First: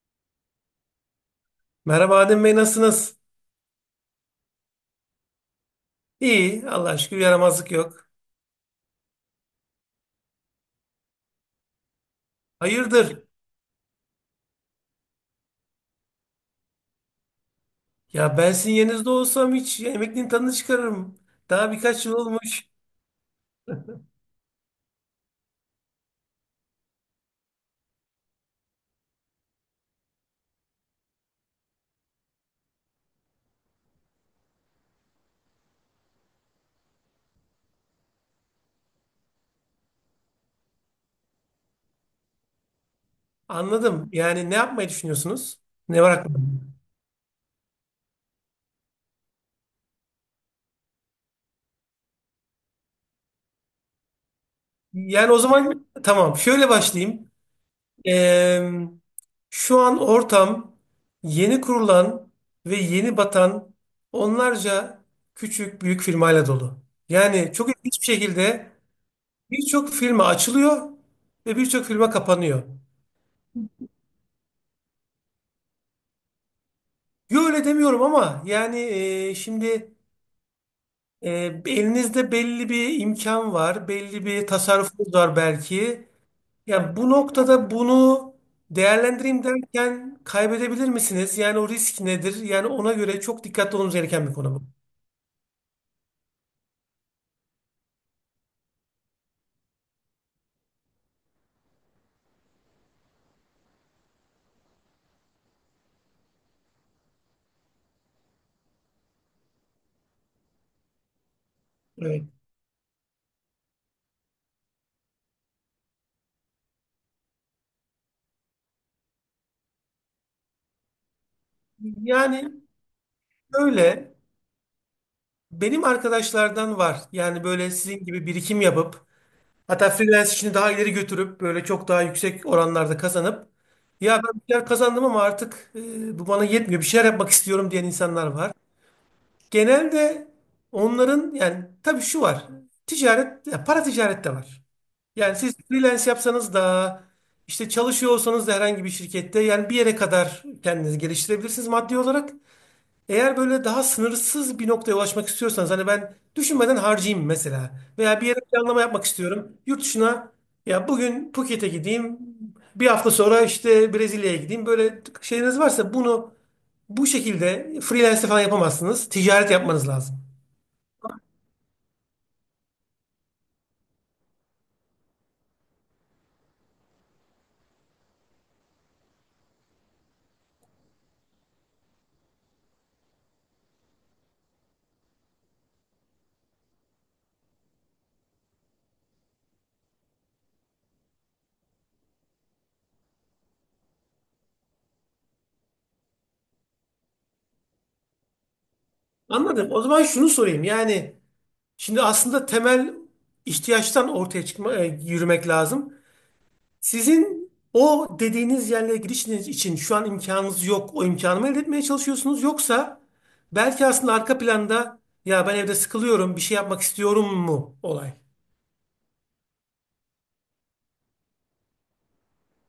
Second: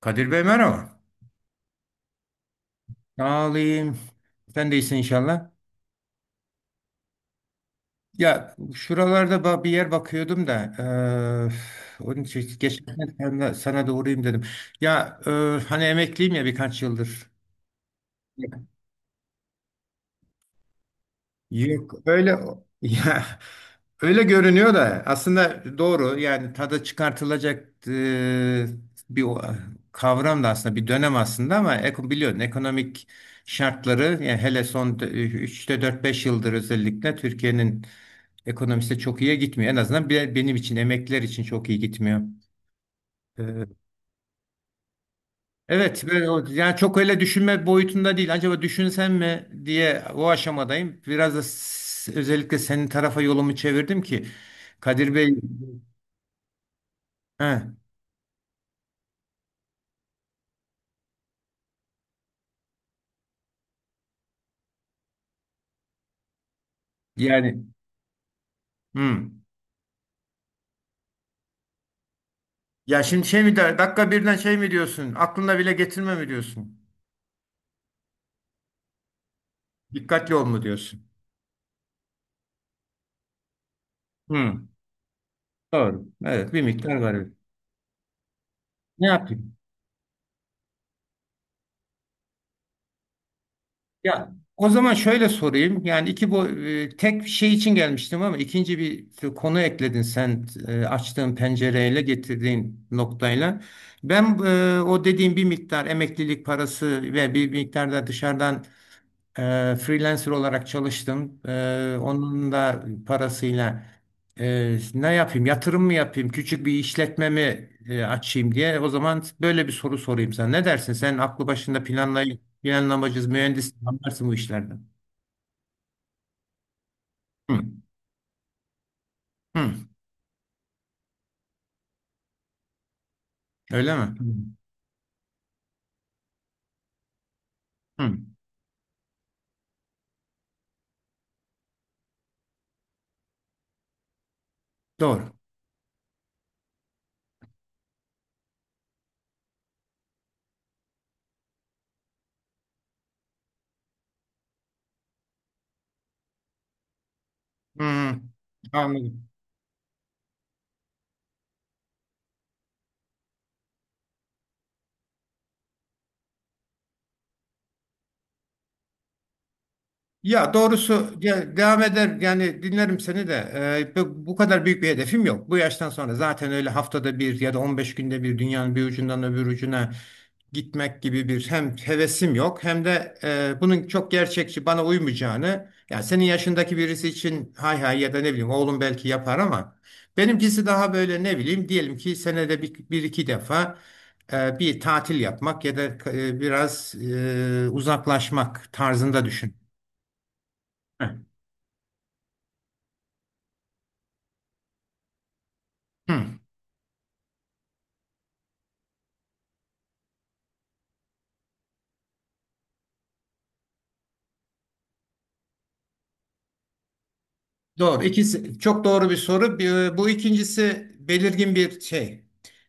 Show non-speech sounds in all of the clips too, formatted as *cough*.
Kadir Bey, merhaba. Merhaba Adem Bey, nasılsınız? Sağ olayım. Sen de iyisin inşallah. İyi, Allah'a şükür yaramazlık yok. Ya şuralarda bir yer bakıyordum da, onun için geçen Hayırdır? sana da uğrayayım dedim. Ya hani emekliyim ya, birkaç yıldır. Ya ben sizin yerinizde olsam hiç emekliliğin tadını çıkarırım. Daha Yok birkaç yıl öyle olmuş. *laughs* ya, öyle görünüyor da aslında doğru. Yani tadı çıkartılacak bir kavram da aslında bir dönem aslında, ama biliyorsun ekonomik şartları. Yani hele son üçte dört beş yıldır özellikle Türkiye'nin ekonomisi çok iyiye gitmiyor. En azından benim için, emekliler için çok iyi gitmiyor. Anladım. Yani ne yapmayı düşünüyorsunuz? Ne Evet, var ben aklınızda? yani çok öyle düşünme boyutunda değil. Acaba düşünsem mi diye, o aşamadayım. Biraz da özellikle senin tarafa yolumu çevirdim ki, Kadir Yani Bey. o zaman tamam, şöyle başlayayım. He. Ee, Şu an ortam yeni kurulan ve yeni batan onlarca küçük büyük firmayla dolu. Yani Yani. çok ilginç bir şekilde Hmm. birçok firma açılıyor ve birçok firma kapanıyor. Ya şimdi şey mi der, dakika birden şey mi diyorsun? Aklına bile getirme mi diyorsun? Yo, öyle demiyorum ama yani şimdi Dikkatli ol mu diyorsun? e, elinizde belli bir imkan var, belli bir Hmm. tasarrufunuz var Doğru. belki. Evet, bir Ya miktar bu var. noktada bunu Ne değerlendireyim yapayım? derken kaybedebilir misiniz? Yani o risk nedir? Yani ona göre çok dikkatli olmamız gereken bir Ya konu bu. o zaman şöyle sorayım. Yani iki bu tek şey için gelmiştim, ama ikinci bir konu ekledin sen, açtığın pencereyle, getirdiğin noktayla. Ben, o dediğim, bir miktar emeklilik parası ve bir miktar da dışarıdan, freelancer olarak çalıştım, Evet. onun da parasıyla. Ne yapayım? Yatırım mı yapayım? Küçük bir işletme mi açayım diye. O zaman böyle bir soru sorayım sana. Ne dersin? Sen aklı başında, Yani planlamacı, mühendis, öyle anlarsın bu işlerden. benim arkadaşlardan var. Yani Hı, böyle sizin gibi birikim yapıp hı. hatta freelance işini daha ileri götürüp böyle çok daha yüksek oranlarda kazanıp Öyle mi? ya ben bir şeyler kazandım ama artık bu bana yetmiyor, bir şeyler yapmak istiyorum diyen Hı, hı. insanlar var. Genelde onların yani tabii şu var, ticaret ya para ticaret de var. Doğru. Yani siz freelance yapsanız da işte çalışıyor olsanız da herhangi bir şirkette yani bir yere kadar kendinizi geliştirebilirsiniz maddi olarak. Eğer böyle daha sınırsız bir noktaya ulaşmak istiyorsanız hani ben düşünmeden harcayayım mesela Hı, veya bir yere planlama yapmak anladım. istiyorum. Yurt dışına, ya bugün Phuket'e gideyim, bir hafta sonra işte Brezilya'ya gideyim böyle şeyiniz varsa bunu bu şekilde freelance falan yapamazsınız. Ticaret yapmanız lazım. Ya doğrusu ya, devam eder, yani dinlerim seni de. Bu kadar büyük bir hedefim yok. Bu yaştan sonra zaten öyle haftada bir ya da 15 günde bir dünyanın bir ucundan öbür ucuna gitmek gibi bir hem hevesim yok, hem de bunun çok gerçekçi bana uymayacağını, yani senin yaşındaki birisi için hay hay ya da ne bileyim oğlum belki yapar, ama benimkisi daha böyle, ne bileyim, diyelim ki senede bir, bir iki defa bir tatil yapmak ya da biraz uzaklaşmak tarzında düşün. Anladım. O zaman şunu sorayım yani şimdi aslında temel ihtiyaçtan ortaya çıkma, yürümek lazım. Hı, Sizin o dediğiniz yerlere girişiniz için şu an imkanınız yok. O imkanı mı elde etmeye çalışıyorsunuz? Yoksa belki aslında arka planda ya ben evde sıkılıyorum, bir şey yapmak istiyorum mu doğru. olay? İkisi çok doğru bir soru. Bu ikincisi belirgin bir şey.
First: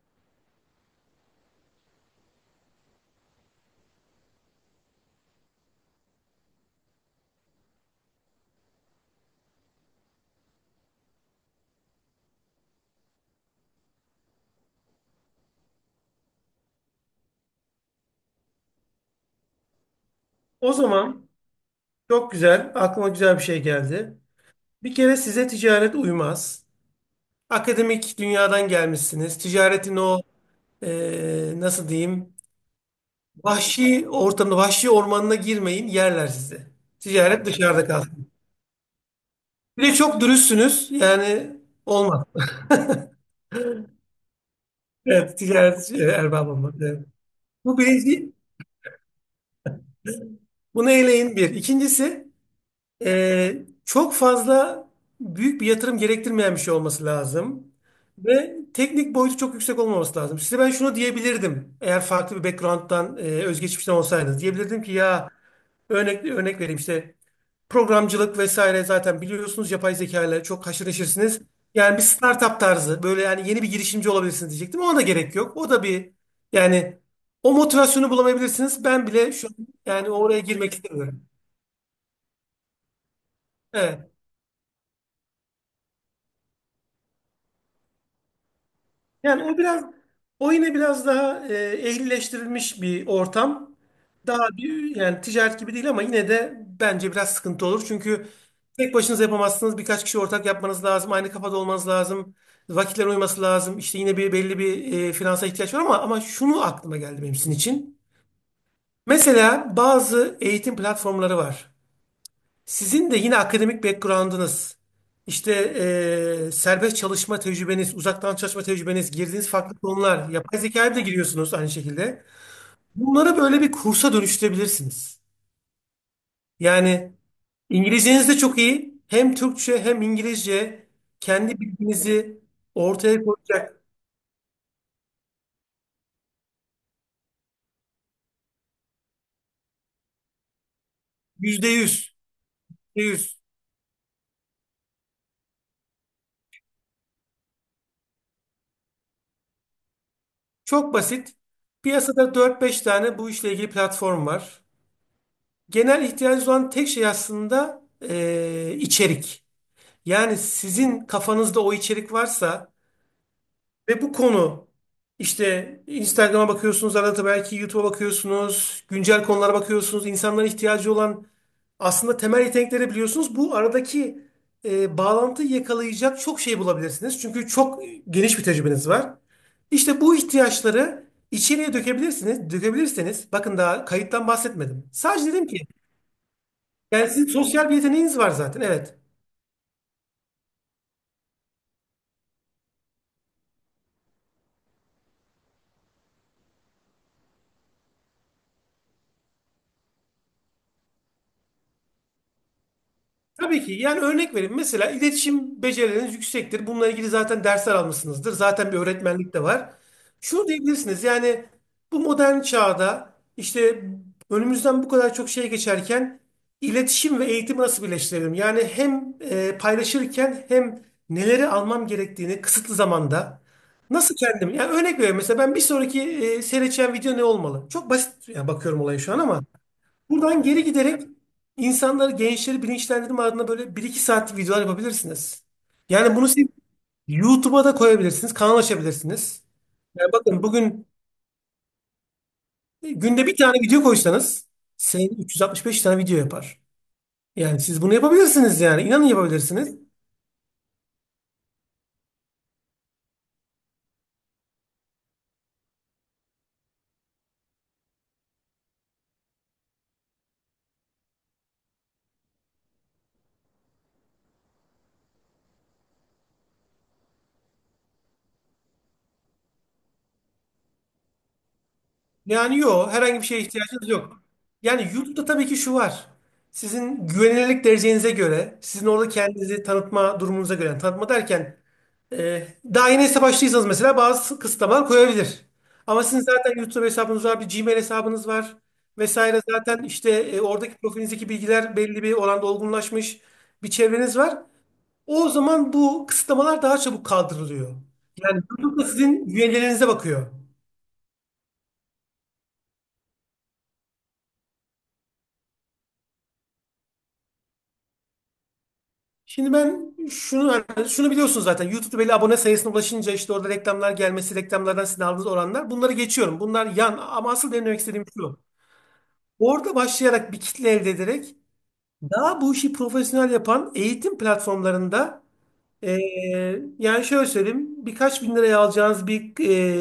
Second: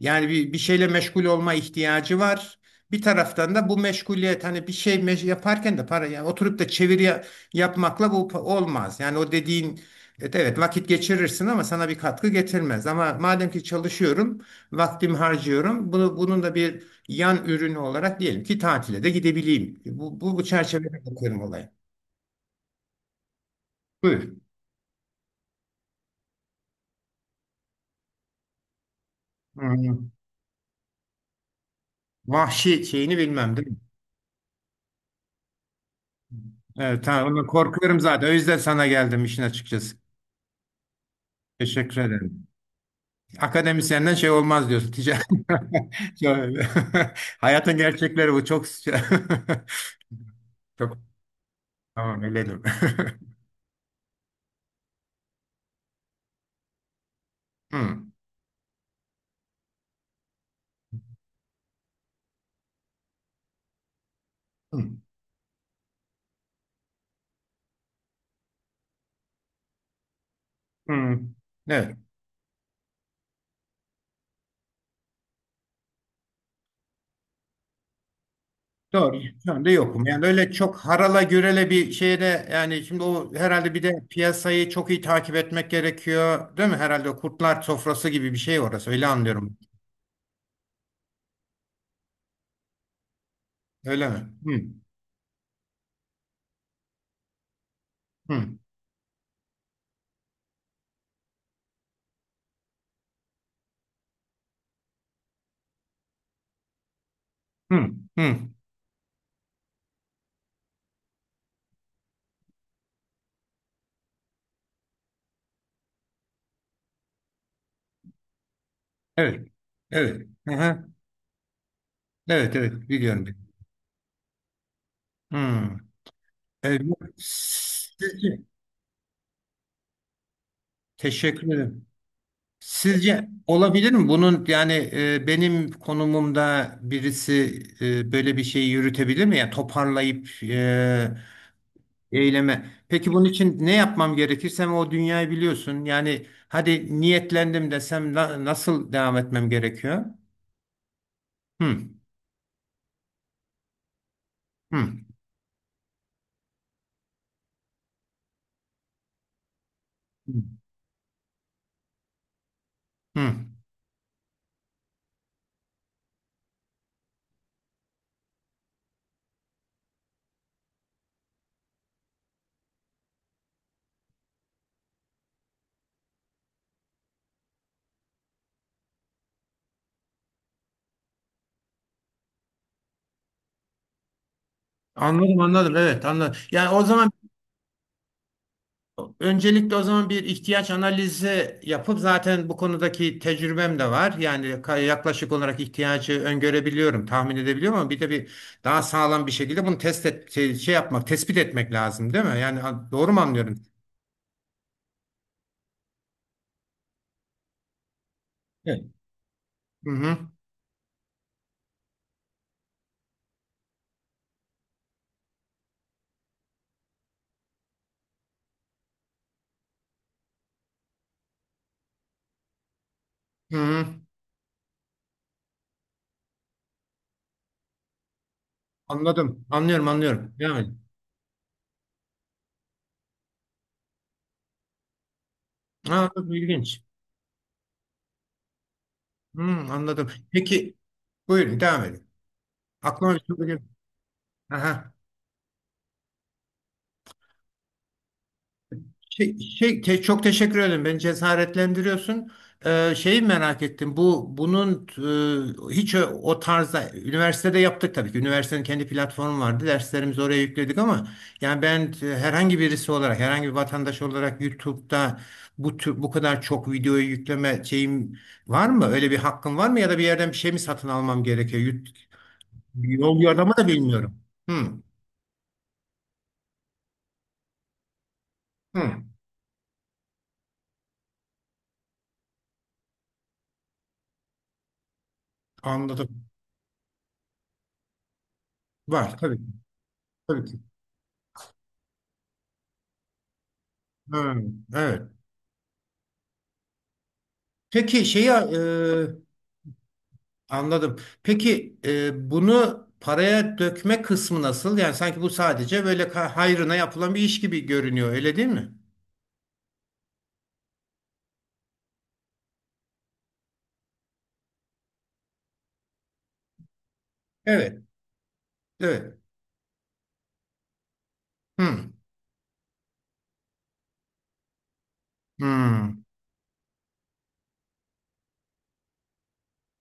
Yani bir şeyle meşgul olma ihtiyacı var. Bir taraftan da bu meşguliyet, hani bir şey yaparken de para. Yani oturup da çeviri yapmakla bu olmaz. Yani o dediğin, evet evet, vakit geçirirsin ama sana bir katkı getirmez. Ama madem ki çalışıyorum, vaktimi harcıyorum. Bunun da bir yan ürünü olarak diyelim ki tatile de gidebileyim. Bu O çerçevede zaman bakıyorum olaya. çok güzel, aklıma güzel bir şey geldi. Buyur. Bir kere size ticaret uymaz. Akademik dünyadan gelmişsiniz. Ticaretin Hı. o nasıl diyeyim, Vahşi şeyini bilmem, değil mi? vahşi ortamına, vahşi ormanına girmeyin, yerler sizi. Evet, tamam. Ondan Ticaret dışarıda korkuyorum zaten. kalsın. O yüzden sana geldim işin Bir de açıkçası. çok dürüstsünüz. Yani Teşekkür olmaz. ederim. Akademisyenden şey olmaz diyorsun. Ticaret. Evet, ticaret *laughs* erbabı Şöyle. olmak. Evet. *laughs* Hayatın Bu birinci, gerçekleri bu. Çok *laughs* bunu çok, eleyin bir. tamam, İkincisi, eledim. *laughs* Çok fazla büyük bir yatırım gerektirmeyen bir şey olması lazım. Hmm. Ve teknik boyutu çok yüksek olmaması lazım. Size ben şunu diyebilirdim. Eğer farklı bir background'dan, özgeçmişten olsaydınız. Diyebilirdim ki Hmm. ya örnek vereyim işte. Programcılık vesaire, zaten biliyorsunuz, yapay zeka ile çok haşır Hmm. neşirsiniz. Evet. Yani bir startup tarzı böyle yani yeni bir girişimci olabilirsiniz diyecektim. Ona da gerek yok. O da bir yani o motivasyonu bulamayabilirsiniz. Ben Doğru. bile şu Şu an anda yokum. yani Yani oraya öyle girmek çok istemiyorum. harala gürele bir şeyde, yani şimdi o herhalde bir de Evet. piyasayı çok iyi takip etmek gerekiyor, değil mi? Herhalde o kurtlar sofrası gibi bir şey orası. Öyle Yani anlıyorum. o biraz o yine biraz daha ehlileştirilmiş bir ortam. Öyle mi? Daha Hmm. bir yani ticaret gibi değil ama yine de bence biraz sıkıntı olur. Çünkü Hmm. tek başınıza yapamazsınız. Birkaç kişi ortak yapmanız lazım. Aynı kafada olmanız lazım. Vakitler uyması lazım. İşte yine bir belli bir finansa ihtiyaç var ama şunu aklıma geldi benim sizin Hı, için. hı. Mesela bazı eğitim platformları var. Sizin de yine akademik background'ınız, işte serbest çalışma tecrübeniz, uzaktan çalışma tecrübeniz, Evet. girdiğiniz farklı Evet. konular, yapay Aha. zekaya da giriyorsunuz aynı şekilde. Evet, evet. Biliyorum. Bunları böyle bir kursa dönüştürebilirsiniz. Hı. Evet. Yani Sizce, İngilizceniz de çok iyi. Hem Türkçe hem İngilizce teşekkür kendi ederim. bilginizi ortaya Sizce koyacak. olabilir mi? Bunun, yani benim konumumda birisi, böyle bir şeyi yürütebilir mi? Yani toparlayıp Yüzde yüz. eyleme. Yüzde Peki bunun yüz. için ne yapmam gerekir? Sen o dünyayı biliyorsun. Yani hadi niyetlendim desem, nasıl devam etmem gerekiyor? Çok basit. Hı, Piyasada dört beş tane bu işle ilgili platform var. hı, Genel ihtiyacı olan tek şey aslında içerik. Yani sizin kafanızda o içerik varsa hı. ve bu konu işte Instagram'a bakıyorsunuz, arada belki YouTube'a bakıyorsunuz, güncel konulara bakıyorsunuz, insanların ihtiyacı olan aslında temel yetenekleri biliyorsunuz. Bu aradaki bağlantıyı yakalayacak çok şey bulabilirsiniz. Çünkü çok geniş bir tecrübeniz var. İşte bu ihtiyaçları içeriye dökebilirsiniz. Dökebilirseniz bakın, daha kayıttan bahsetmedim. Sadece Anladım, dedim ki anladım, evet, anladım. Yani o yani zaman, sizin sosyal bir yeteneğiniz var zaten, evet. öncelikle o zaman bir ihtiyaç analizi yapıp, zaten bu konudaki tecrübem de var. Yani yaklaşık olarak ihtiyacı öngörebiliyorum, tahmin edebiliyorum, ama bir de bir daha sağlam bir şekilde bunu test et, yapmak, tespit etmek lazım, değil mi? Yani doğru mu anlıyorum? Tabii ki. Yani örnek vereyim. Mesela iletişim becerileriniz yüksektir. Bununla ilgili zaten dersler almışsınızdır. Zaten bir Evet. öğretmenlik de var. Hı, hı. Şunu diyebilirsiniz. Yani bu modern çağda işte önümüzden bu kadar çok şey geçerken iletişim ve eğitimi nasıl birleştirelim? Yani hem paylaşırken hem neleri almam gerektiğini kısıtlı zamanda Hı, hı. nasıl kendim? Yani örnek veriyorum. Mesela ben bir sonraki seyredeceğim video ne olmalı? Çok basit yani, bakıyorum olaya şu an ama Anladım. Anlıyorum, anlıyorum. buradan Devam geri edin. giderek insanları, gençleri bilinçlendirme adına böyle bir iki saatlik videolar yapabilirsiniz. Aa, Yani bunu çok siz ilginç. YouTube'a da koyabilirsiniz, kanal Hı, açabilirsiniz. anladım. Yani bakın, Peki, bugün buyurun, devam edin. Aklıma bir günde şey bir tane geliyor. video koysanız Aha. senin 365 tane video yapar. Yani siz bunu yapabilirsiniz yani. İnanın yapabilirsiniz. Çok teşekkür ederim. Beni cesaretlendiriyorsun. Şeyi merak ettim. Bunun hiç o tarzda üniversitede yaptık tabii ki. Üniversitenin kendi platformu vardı. Derslerimizi oraya yükledik, ama yani ben, herhangi birisi olarak, herhangi bir vatandaş olarak YouTube'da bu tür, bu kadar çok videoyu yükleme şeyim var mı? Öyle bir hakkım var mı, ya da bir yerden bir şey mi satın almam gerekiyor? Yani yok, herhangi Yol bir şeye yordamı da ihtiyacınız bilmiyorum. yok. Hı, Yani YouTube'da tabii ki şu var. Sizin güvenilirlik derecenize göre, sizin hı. orada kendinizi tanıtma durumunuza göre, yani tanıtma derken Ee, daha yeni hesap açtıysanız mesela bazı kısıtlamalar koyabilir. Ama sizin Anladım. zaten YouTube hesabınız var, bir Gmail hesabınız var Var tabii vesaire. ki. Zaten işte Tabii ki. oradaki profilinizdeki bilgiler belli bir oranda olgunlaşmış bir çevreniz Hı, var. evet. O zaman bu kısıtlamalar daha çabuk kaldırılıyor. Peki şeyi, Yani YouTube da sizin üyelerinize bakıyor. anladım. Peki, bunu paraya dökme kısmı nasıl? Yani sanki bu sadece böyle hayrına yapılan bir iş gibi görünüyor, öyle değil mi? Şimdi ben şunu yani şunu biliyorsunuz zaten. YouTube'da belli abone sayısına ulaşınca işte orada reklamlar gelmesi, reklamlardan sizin aldığınız oranlar. Bunları geçiyorum. Bunlar yan ama asıl benim Evet, demek istediğim şu. evet. Orada başlayarak bir kitle elde ederek Hı, daha bu işi profesyonel yapan eğitim platformlarında hı, e, yani şöyle söyleyeyim, birkaç bin liraya alacağınız bir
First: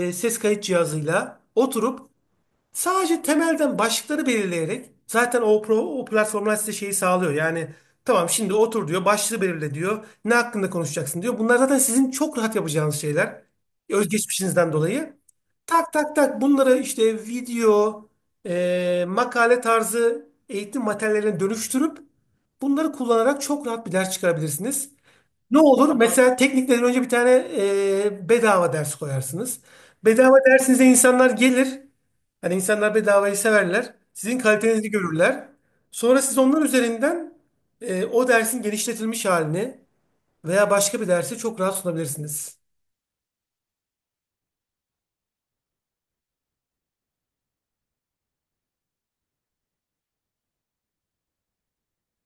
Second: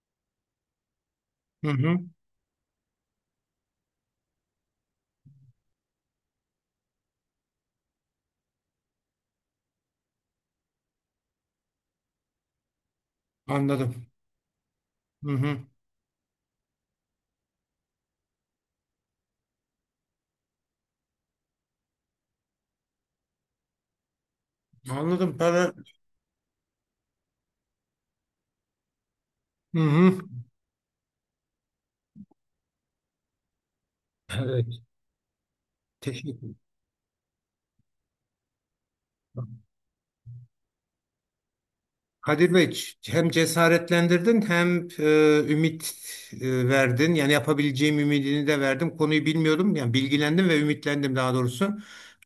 ses kayıt cihazıyla hı, hı. oturup sadece temelden başlıkları belirleyerek zaten o, pro, o platformlar size şeyi sağlıyor. Yani tamam, şimdi otur diyor, başlığı belirle diyor, ne hakkında konuşacaksın diyor. Bunlar zaten sizin çok rahat yapacağınız şeyler. Anladım. Özgeçmişinizden dolayı. Hı, hı. Tak tak tak, bunları işte video, makale tarzı eğitim materyallerine dönüştürüp bunları kullanarak çok rahat bir ders çıkarabilirsiniz. Anladım, Ne para. olur? Mesela teknikten önce bir tane bedava ders koyarsınız. Hı, hı. Bedava dersinize insanlar gelir. Hani insanlar bedavayı severler. Sizin Evet. kalitenizi görürler. Sonra siz Teşekkür. onlar üzerinden o dersin genişletilmiş halini veya başka bir dersi çok rahat Kadir sunabilirsiniz. Bey, hem cesaretlendirdin hem ümit verdin. Yani yapabileceğim ümidini de verdim. Konuyu bilmiyordum. Yani bilgilendim ve ümitlendim, daha doğrusu.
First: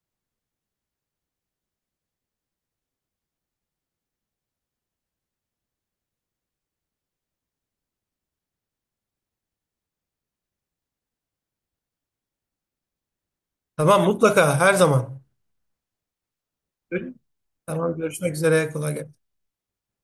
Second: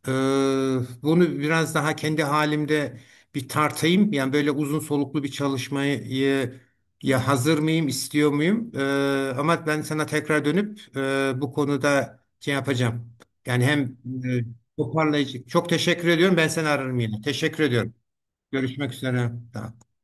E, Bunu biraz daha kendi halimde bir tartayım. Yani böyle uzun soluklu bir çalışmayı ya hazır mıyım, istiyor muyum? Ama ben sana tekrar dönüp bu konuda şey yapacağım. Yani hem Tamam, e, mutlaka her zaman. toparlayıcı. Çok teşekkür ediyorum. Ben seni ararım yine. Teşekkür ediyorum. Tamam, görüşmek üzere, Görüşmek kolay gelsin. üzere. Tamam.